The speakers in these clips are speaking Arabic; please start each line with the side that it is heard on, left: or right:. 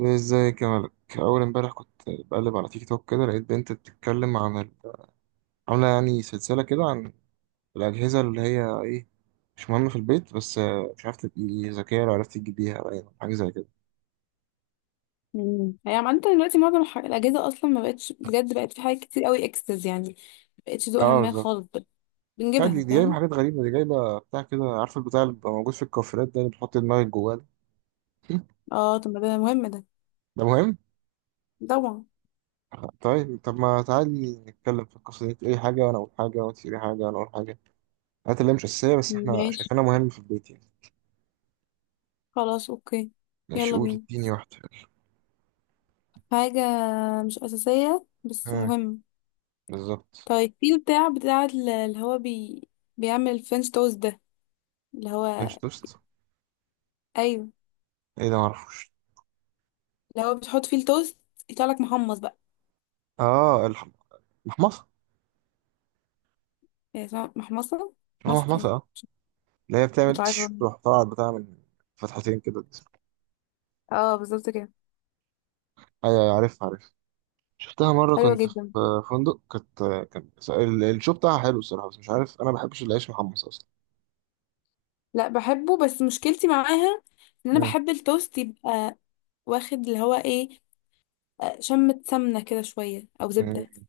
right: ازيك يا ملك. اول امبارح كنت بقلب على تيك توك كده، لقيت بنت بتتكلم عن عامله يعني سلسله كده عن الاجهزه اللي هي ايه، مش مهمه في البيت. بس مش عارف، تبقي ذكيه لو عرفت تجيبيها، باين حاجه زي كده.
left: يعني عامة دلوقتي معظم الأجهزة أصلا ما بقتش، بجد بقت في حاجات كتير قوي إكسس يعني، ما بقتش ذوقها
right: اه
left: ما
right: بالظبط.
left: خالص بقى.
right: لا، دي
left: بنجيبها،
right: دي جايبه
left: فاهم؟
right: حاجات غريبه، دي جايبه بتاع كده، عارف البتاع اللي بيبقى موجود في الكوافيرات ده، اللي بتحط دماغك جواه ده؟
left: اه طب ما ده مهم ده،
right: ده مهم.
left: طبعا.
right: طيب طب ما تعالي نتكلم في القصه دي، تقولي حاجه وانا اقول حاجه، وانت تقولي حاجه وانا اقول حاجه، الحاجات اللي هي مش اساسيه بس احنا
left: ماشي،
right: شايفينها مهمه في البيت يعني.
left: خلاص أوكي.
right: ماشي،
left: يلا
right: قولي
left: بينا.
right: اديني واحده.
left: حاجة مش أساسية بس مهم.
right: بالظبط.
left: طيب في بتاع بيعمل الفرنش توست ده، اللي هو.
right: فينش توست؟
left: أيوه،
right: ايه ده معرفوش.
left: اللي هو بتحط فيه التوست يطلع لك محمص بقى،
right: اه الح- المحمصه.
left: يعني اسمها محمصة.
right: اسمها
left: محمصة
right: محمصه
left: ايه؟
right: اه. اللي هي بتعمل
left: مش عارفة.
right: تش، تروح طالعة بتاع من فتحتين كده الجسم.
left: اه بالظبط كده.
right: ايوه أيوة، عارف عارف. شفتها مرة
left: حلوة
right: كنت في
left: جدا.
right: فندق، كانت كان الشو بتاعها حلو الصراحة، بس مش عارف، أنا ما بحبش العيش محمص أصلا.
left: لا بحبه، بس مشكلتي معاها ان انا
right: مم.
left: بحب التوست يبقى واخد اللي هو ايه، شمة سمنة كده شوية او زبدة.
right: مم.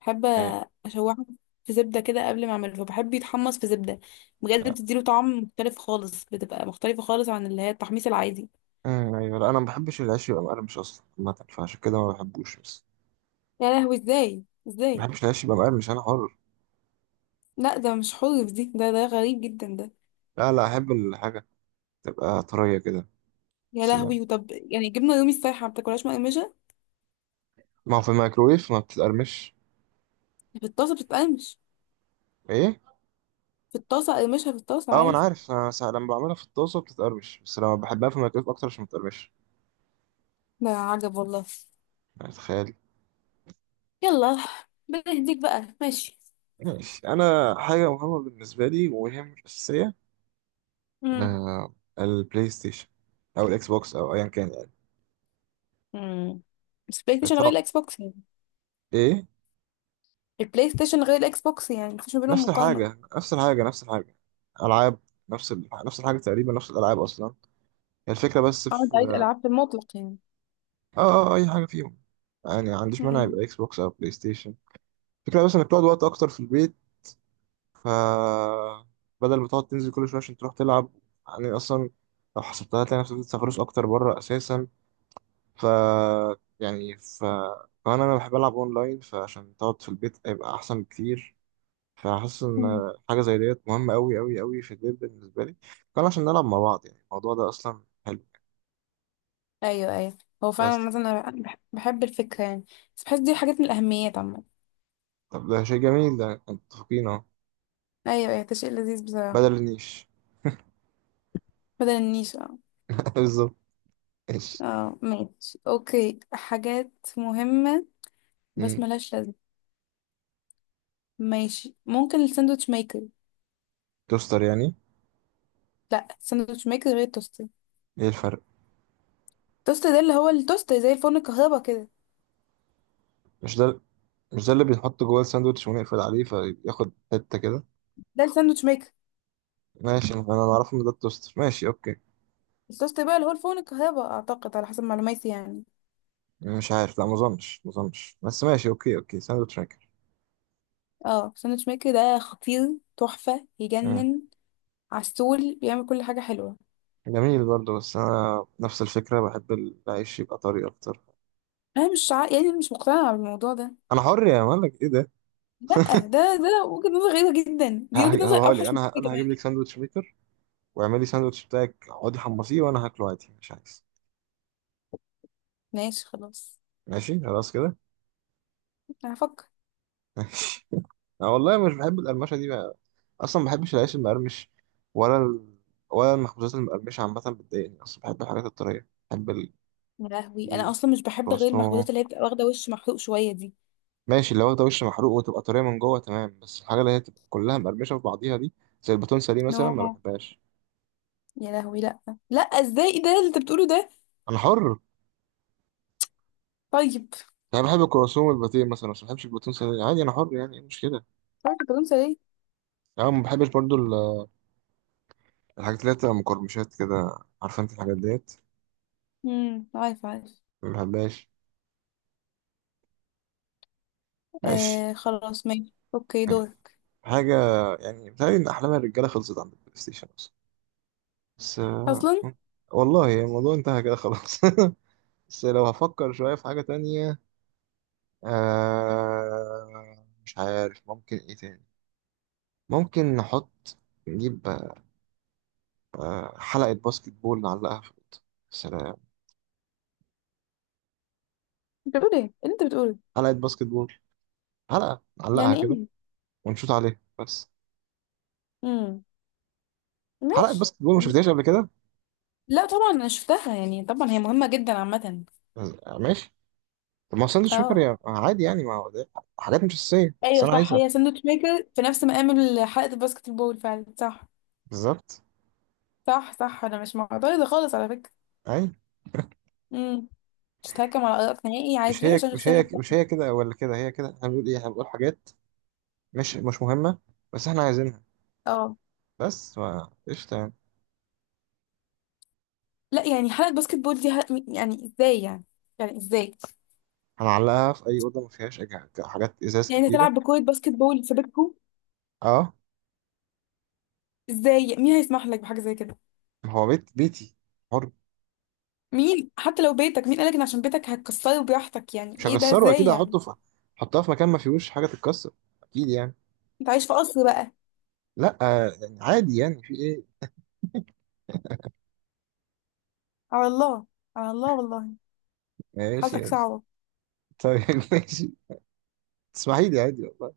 left: بحب
right: أيوة
left: اشوحه في زبدة كده قبل ما اعمله، فبحب يتحمص في زبدة. بجد
right: لا.
left: بتديله طعم مختلف خالص، بتبقى مختلفة خالص عن اللي هي التحميص العادي.
right: مم. أيوة، لا، أنا ما بحبش العيش يبقى مقرمش أصلا عامة، فعشان كده ما بحبوش. بس
left: يا لهوي، ازاي
right: ما
left: ازاي؟
right: بحبش العيش يبقى مقرمش، أنا حر.
left: لا ده مش حلو، دي ده ده غريب جدا ده.
right: لا لا، أحب الحاجة تبقى طرية كده.
left: يا
right: سلام.
left: لهوي، وطب يعني جبنة رومي السايحة ما بتاكلهاش مقرمشة؟
right: ما هو في الميكروويف ما بتتقرمش.
left: في الطاسة بتتقرمش.
right: إيه؟
left: في الطاسة اقرمشها، في الطاسة
right: اه ما انا
left: عادي.
right: عارف، انا ساعة لما بعملها في الطاسه بتتقرمش، بس لما بحبها في الميكرويف اكتر عشان ما تتقرمش.
left: ده عجب والله.
right: يعني تخيل.
left: يلا، بنهديك بقى؟ ماشي.
right: ماشي. انا حاجه مهمه بالنسبه لي وهي مش اساسيه،
left: امم.
right: البلاي ستيشن، او الاكس بوكس او ايا كان يعني.
left: امم، بس بلاي ستيشن غير
right: طب
left: الاكس بوكس يعني.
right: ايه.
left: البلاي ستيشن غير الاكس بوكس يعني، مفيش ما بينهم
right: نفس
left: مقارنة.
right: الحاجه نفس الحاجه نفس الحاجه، العاب، نفس الحاجه تقريبا، نفس الالعاب اصلا، هي الفكره. بس
left: اه انت عايز
right: في
left: العاب في المطلق يعني.
right: اي حاجه فيهم يعني، ما عنديش مانع
left: امم.
right: يبقى اكس بوكس او بلاي ستيشن. الفكره بس انك تقعد وقت اكتر في البيت، ف بدل ما تقعد تنزل كل شويه عشان تروح تلعب، يعني اصلا لو حسبتها هتلاقي نفسك بتسافروش اكتر بره اساسا، ف يعني، كمان انا بحب العب اونلاين، فعشان تقعد في البيت هيبقى احسن بكتير. فحاسس
left: أمم.
right: ان حاجه زي ديت مهمه قوي قوي قوي في البيت بالنسبه لي، كان عشان نلعب مع بعض، يعني الموضوع ده اصلا حلو.
left: ايوه ايوه، هو فعلا
right: بس
left: مثلا انا بحب الفكرة يعني، بس بحس دي حاجات من الاهميات عامة.
right: طب ده شيء جميل، ده متفقين اهو.
left: ايوه ايوه، ده شيء لذيذ بصراحة.
right: بدل النيش.
left: بدل النيش؟ اه.
right: بالظبط. ايش.
left: اه ماشي اوكي، حاجات مهمة بس
right: مم.
left: ملهاش لازمة. ماشي، ممكن الساندوتش ميكر.
right: توستر يعني.
left: لا، الساندوتش ميكر غير التوستر.
right: ايه الفرق؟
left: التوستر ده اللي هو التوستر زي الفرن الكهرباء كده.
right: مش ده. مش ده اللي بيتحط جوه الساندوتش ونقفل عليه فياخد حتة كده؟
left: ده الساندوتش ميكر.
right: ماشي، أنا اعرفه ان ده التوستر، ماشي اوكي.
left: الصوص بقى اللي هو الفول الكهرباء اعتقد، على حسب معلوماتي يعني.
right: مش عارف، لا، ما اظنش ما اظنش، بس ماشي اوكي اوكي، ساندوتش ميكر.
left: اه ساندوتش ميكر ده خطير، تحفة،
right: مم.
left: يجنن. عسول، بيعمل كل حاجة حلوة.
right: جميل برضه، بس انا نفس الفكرة، بحب العيش يبقى طري اكتر.
left: انا مش عا... يعني مش مقتنعة بالموضوع ده.
right: انا حر يا مالك، ايه ده.
left: لا ده وجهة نظر غريبة جدا، دي وجهة نظر
right: هقول لك،
left: اوحش من
right: انا
left: كده
right: انا هجيب لك
left: كمان.
right: ساندوتش ميكر، واعملي ساندوتش بتاعك، اقعدي حمصيه وانا هاكله عادي مش عايز.
left: ماشي خلاص.
right: ماشي خلاص كده.
left: انا هفكر.
right: ماشي. انا والله مش بحب القرمشة دي، اصلا ما بحبش العيش المقرمش، ولا ال... ولا المخبوزات المقرمشه عامه بتضايقني اصلا، بحب الحاجات الطريه، بحب
left: يا لهوي، انا اصلا مش بحب غير
right: الكرواسون.
left: المخبوزات اللي هي بتبقى واخدة وش محروق شوية دي.
right: ماشي، اللي واخده وش محروق وتبقى طريه من جوه تمام، بس الحاجه اللي هي تبقى كلها مقرمشه في بعضيها دي، زي الباتونسه دي
left: نو،
right: مثلا ما بحبهاش.
left: يا لهوي لا. لا، ازاي؟ إيه ده اللي انت بتقوله ده؟
right: انا حر
left: طيب.
right: يعني، بحب الكرواسون والباتيه مثلا، بس ما بحبش الباتونسه دي عادي، انا حر يعني، ايه المشكله.
left: عارف انت ليه؟
right: يعني ما بحبش برضو الحاجات اللي هي بتبقى مقرمشات كده، عارفه انت الحاجات ديت،
left: امم، عارف عارف.
right: ما بحبهاش. ماشي
left: خلاص ماشي اوكي،
right: ماشي.
left: دورك.
right: حاجه، يعني بتهيألي ان احلام الرجاله خلصت عند البلاي ستيشن أصلاً. بس
left: اصلا.
right: والله يعني الموضوع انتهى كده خلاص. بس لو هفكر شوية في حاجة تانية، مش عارف ممكن ايه تاني، ممكن نحط، نجيب حلقة باسكت بول نعلقها في الأوضة. سلام.
left: انت بتقول ايه اللي انت بتقوله؟
right: حلقة باسكت بول، حلقة نعلقها
left: يعني
right: كده
left: ايه؟
right: ونشوط عليها بس.
left: امم.
right: حلقة
left: ماشي.
right: باسكت بول ما شفتهاش قبل كده؟
left: لا طبعا انا شفتها، يعني طبعا هي مهمة جدا عامة.
right: ماشي. طب ما هو ساندوتش ميكر
left: اه.
right: عادي يعني، ما هو ده حاجات مش أساسية بس
left: ايوه
right: أنا
left: صح،
right: عايزها.
left: هي ساندوتش ميكر في نفس مقام حلقة الباسكت بول، فعلا صح.
right: بالظبط.
left: صح صح، انا مش معترضة خالص على فكرة.
right: أي.
left: امم. مش هتهكم على ارائك نهائي، عارف
right: مش
left: ليه؟
right: هي
left: عشان
right: مش
left: شخصية
right: هي مش
left: مختلفة.
right: هي كده ولا كده، هي كده، احنا بنقول ايه؟ احنا بنقول حاجات مش مهمة بس احنا عايزينها.
left: اه.
right: بس ف- قشطة يعني.
left: لا يعني حلقة باسكت بول دي يعني ازاي يعني؟ يعني ازاي؟
right: هنعلقها في أي أوضة ما فيهاش حاجات إزاز
left: يعني
right: كتيرة.
left: تلعب بكرة باسكت بول في بيتكم؟
right: اه
left: ازاي؟ مين هيسمح لك بحاجة زي كده؟
right: ما هو بيت بيتي، حر.
left: مين؟ حتى لو بيتك، مين قالك ان عشان بيتك هتكسره براحتك؟ يعني
right: مش
left: ايه ده؟
right: هكسره أكيد،
left: ازاي يعني؟
right: هحطه في، هحطها في مكان ما فيهوش حاجة تتكسر، أكيد يعني.
left: انت عايش في قصر بقى؟
right: لأ يعني عادي يعني في إيه.
left: على الله. على الله والله.
right: ماشي
left: حالتك
right: ماشي.
left: صعبة.
right: طيب ماشي، تسمحي لي عادي والله.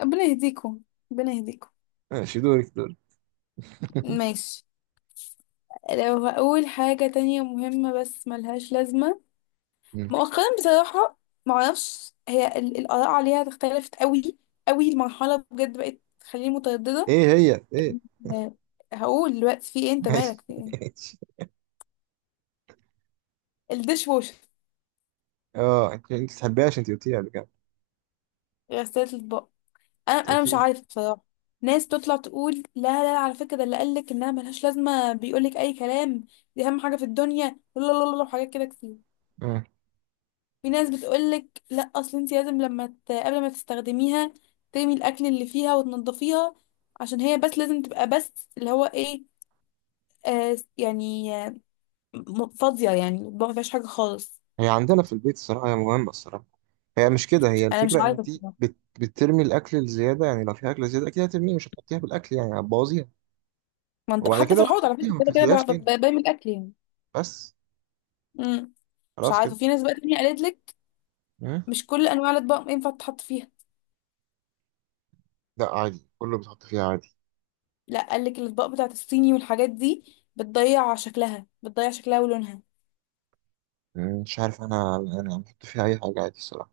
left: ربنا يهديكم، ربنا يهديكم.
right: ماشي، دورك دورك.
left: ماشي. لو هقول حاجة تانية مهمة بس ملهاش لازمة.
right: مم.
left: مؤخرا بصراحة، معرفش هي الآراء عليها اختلفت قوي قوي. المرحلة بجد بقت تخليني مترددة.
right: إيه هي إيه؟
left: آه، هقول دلوقتي في ايه، انت
right: ماشي
left: مالك في ايه.
right: ماشي.
left: الديش واشر،
right: اه، أنت بتحبيهاش، أنت قلتيها قبل كده،
left: غسالة الأطباق. انا
right: أنت
left: انا مش
right: قلتي.
left: عارفه بصراحه. ناس تطلع تقول لا لا، على فكره ده اللي قالك انها ملهاش لازمه بيقولك اي كلام، دي اهم حاجه في الدنيا، لا لا لا لا، وحاجات كده كتير.
right: آه.
left: في ناس بتقولك لا اصل انت لازم لما قبل ما تستخدميها ترمي الاكل اللي فيها وتنضفيها، عشان هي بس لازم تبقى بس اللي هو ايه، آه يعني آه، فاضيه، يعني ما فيهاش حاجه خالص.
right: هي عندنا في البيت الصراحة هي مهمة الصراحة، هي مش كده، هي
left: انا مش
right: الفكرة
left: عارفه
right: انت
left: بصراحة.
right: بترمي الاكل الزيادة، يعني لو في اكل زيادة اكيد هترميه، مش هتحطيها في الاكل يعني هتبوظيها.
left: ما انت
right: وبعد
left: حتى
right: كده
left: في
right: بقى
left: الحوض على
right: بتحطيها،
left: فكره
right: ما
left: كده كده
right: بتغسليهاش تاني،
left: برمي الاكل يعني.
right: بس
left: مم. مش
right: خلاص
left: عارفه،
right: كده.
left: في ناس بقى تانية قالت لك
right: مم.
left: مش كل انواع الاطباق ينفع تتحط فيها.
right: لا عادي، كله بتحط فيها عادي.
left: لا قال لك الاطباق بتاعت الصيني والحاجات دي بتضيع شكلها، بتضيع شكلها ولونها.
right: مم، مش عارف، انا بحط فيها اي حاجة عادي الصراحة.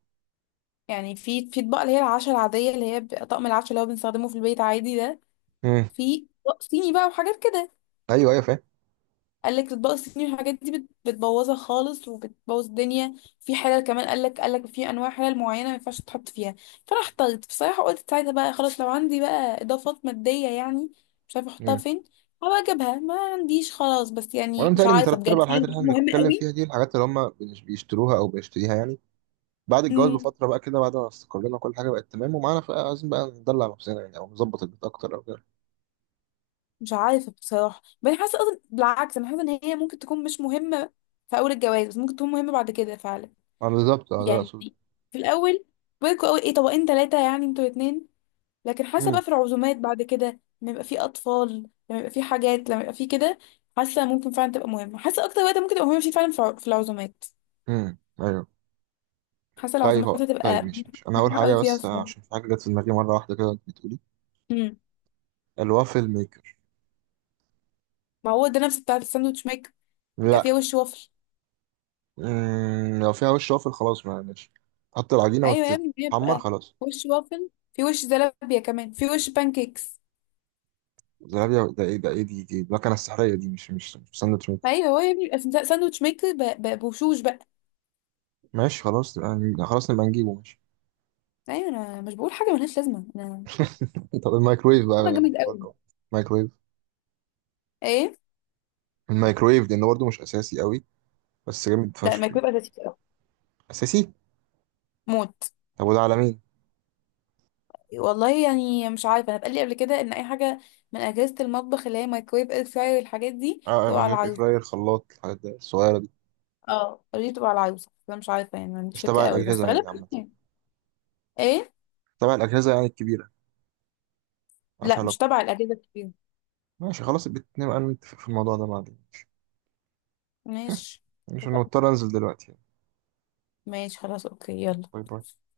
left: يعني في اطباق اللي هي العشا العاديه اللي هي بيبقى طقم العشا اللي هو بنستخدمه في البيت عادي ده،
right: مم.
left: في اطباق صيني بقى وحاجات كده.
right: ايوه ايوه فاهم.
left: قال لك الاطباق الصيني والحاجات دي بتبوظها خالص وبتبوظ الدنيا. في حلل كمان قال لك، قال لك في انواع حلل معينه ما ينفعش تحط فيها. فانا احتجت بصراحه، قلت ساعتها بقى خلاص لو عندي بقى اضافات ماديه يعني، مش عارفه احطها
right: مم.
left: فين، هبقى اجيبها. ما عنديش خلاص، بس
right: وانا
left: يعني مش
right: متهيألي ان
left: عارفه
right: تلات
left: بجد
right: ارباع الحاجات
left: هي
right: اللي احنا
left: مهمه
right: بنتكلم فيها دي، الحاجات اللي هم بيشتروها او بيشتريها يعني بعد الجواز
left: قوي.
right: بفترة بقى كده، بعد ما استقرينا كل حاجة بقت تمام ومعانا، بقى عايزين بقى ندلع نفسنا يعني، او نظبط البيت اكتر او كده.
left: مش عارفة بصراحة، بس أنا حاسة أصلا بالعكس، أنا حاسة إن هي ممكن تكون مش مهمة في أول الجواز بس، ممكن تكون مهمة بعد كده فعلا.
right: بالظبط اه، ده اللي
left: يعني
right: اقصده.
left: في الأول بيكوا أوي، إيه، طبقين 3 يعني انتوا الاتنين، لكن حاسة
right: مم.
left: بقى في العزومات بعد كده، لما يبقى في أطفال، لما يبقى في حاجات، لما يبقى في كده، حاسة ممكن فعلا تبقى مهمة. حاسة أكتر وقت ممكن تبقى مهمة فيه فعلا في في العزومات.
right: مم. ايوه.
left: حاسة
right: طيب
left: العزومات
right: هو، طيب
left: هتبقى
right: مش انا اول
left: مهمة
right: حاجه،
left: أوي فيها
right: بس
left: فعلا.
right: عشان في حاجه جت في دماغي مره واحده كده وانت بتقولي،
left: أمم.
right: الوافل ميكر.
left: ما هو ده نفس بتاعة الساندوتش ميك. يبقى
right: لا.
left: فيها وش وفل.
right: لو فيها وش وافل خلاص ما ماشي، تحط العجينه
left: ايوه يا ابني،
right: وتتحمر
left: بيبقى
right: خلاص.
left: وش وافل، في وش زلابيا كمان، في وش بانكيكس.
right: زلابيا ده ايه، ده ايه دي، دي المكنه السحريه دي؟ مش ساندوتش ميكر.
left: ايوه هو يا ابني بيبقى في ساندوتش ميكر بوشوش بقى.
right: ماشي خلاص يعني، خلاص نبقى نجيبه، ماشي.
left: ايوه انا مش بقول حاجه ملهاش لازمه انا.
right: طب الميكرويف
left: طبعا
right: بقى
left: جامد قوي.
right: برضه. الميكرويف.
left: ايه؟
right: الميكرويف ده انه برضه مش اساسي قوي، بس جامد
left: لا ما
right: فشخ يعني.
left: بيبقى لذيذ قوي،
right: اساسي.
left: موت.
right: طب وده على مين؟
left: والله يعني مش عارفه، انا اتقال لي قبل كده ان اي حاجه من اجهزه المطبخ اللي هي مايكرويف، اير فراير، الحاجات دي
right: اه،
left: تبقى على
right: ميكرويف، اير
left: العروسه.
right: فراير، خلاط، الحاجات دي الصغيره دي،
left: اه قالوا لي تبقى على العروسه، انا مش عارفه يعني، ما عنديش
right: مش
left: فكره
right: تبع
left: قوي بس
right: الاجهزه يعني
left: غالبا
right: عامه،
left: يعني. ايه؟
right: تبع الاجهزه يعني الكبيره، ملهاش
left: لا مش
right: علاقة.
left: تبع الاجهزه الكبيره.
right: ماشي خلاص، نبقى نتفق في الموضوع ده بعدين. ماشي.
left: ماشي،
right: عشان
left: اتفقنا.
right: مضطر انزل دلوقتي.
left: ماشي خلاص اوكي، يلا.
right: باي باي.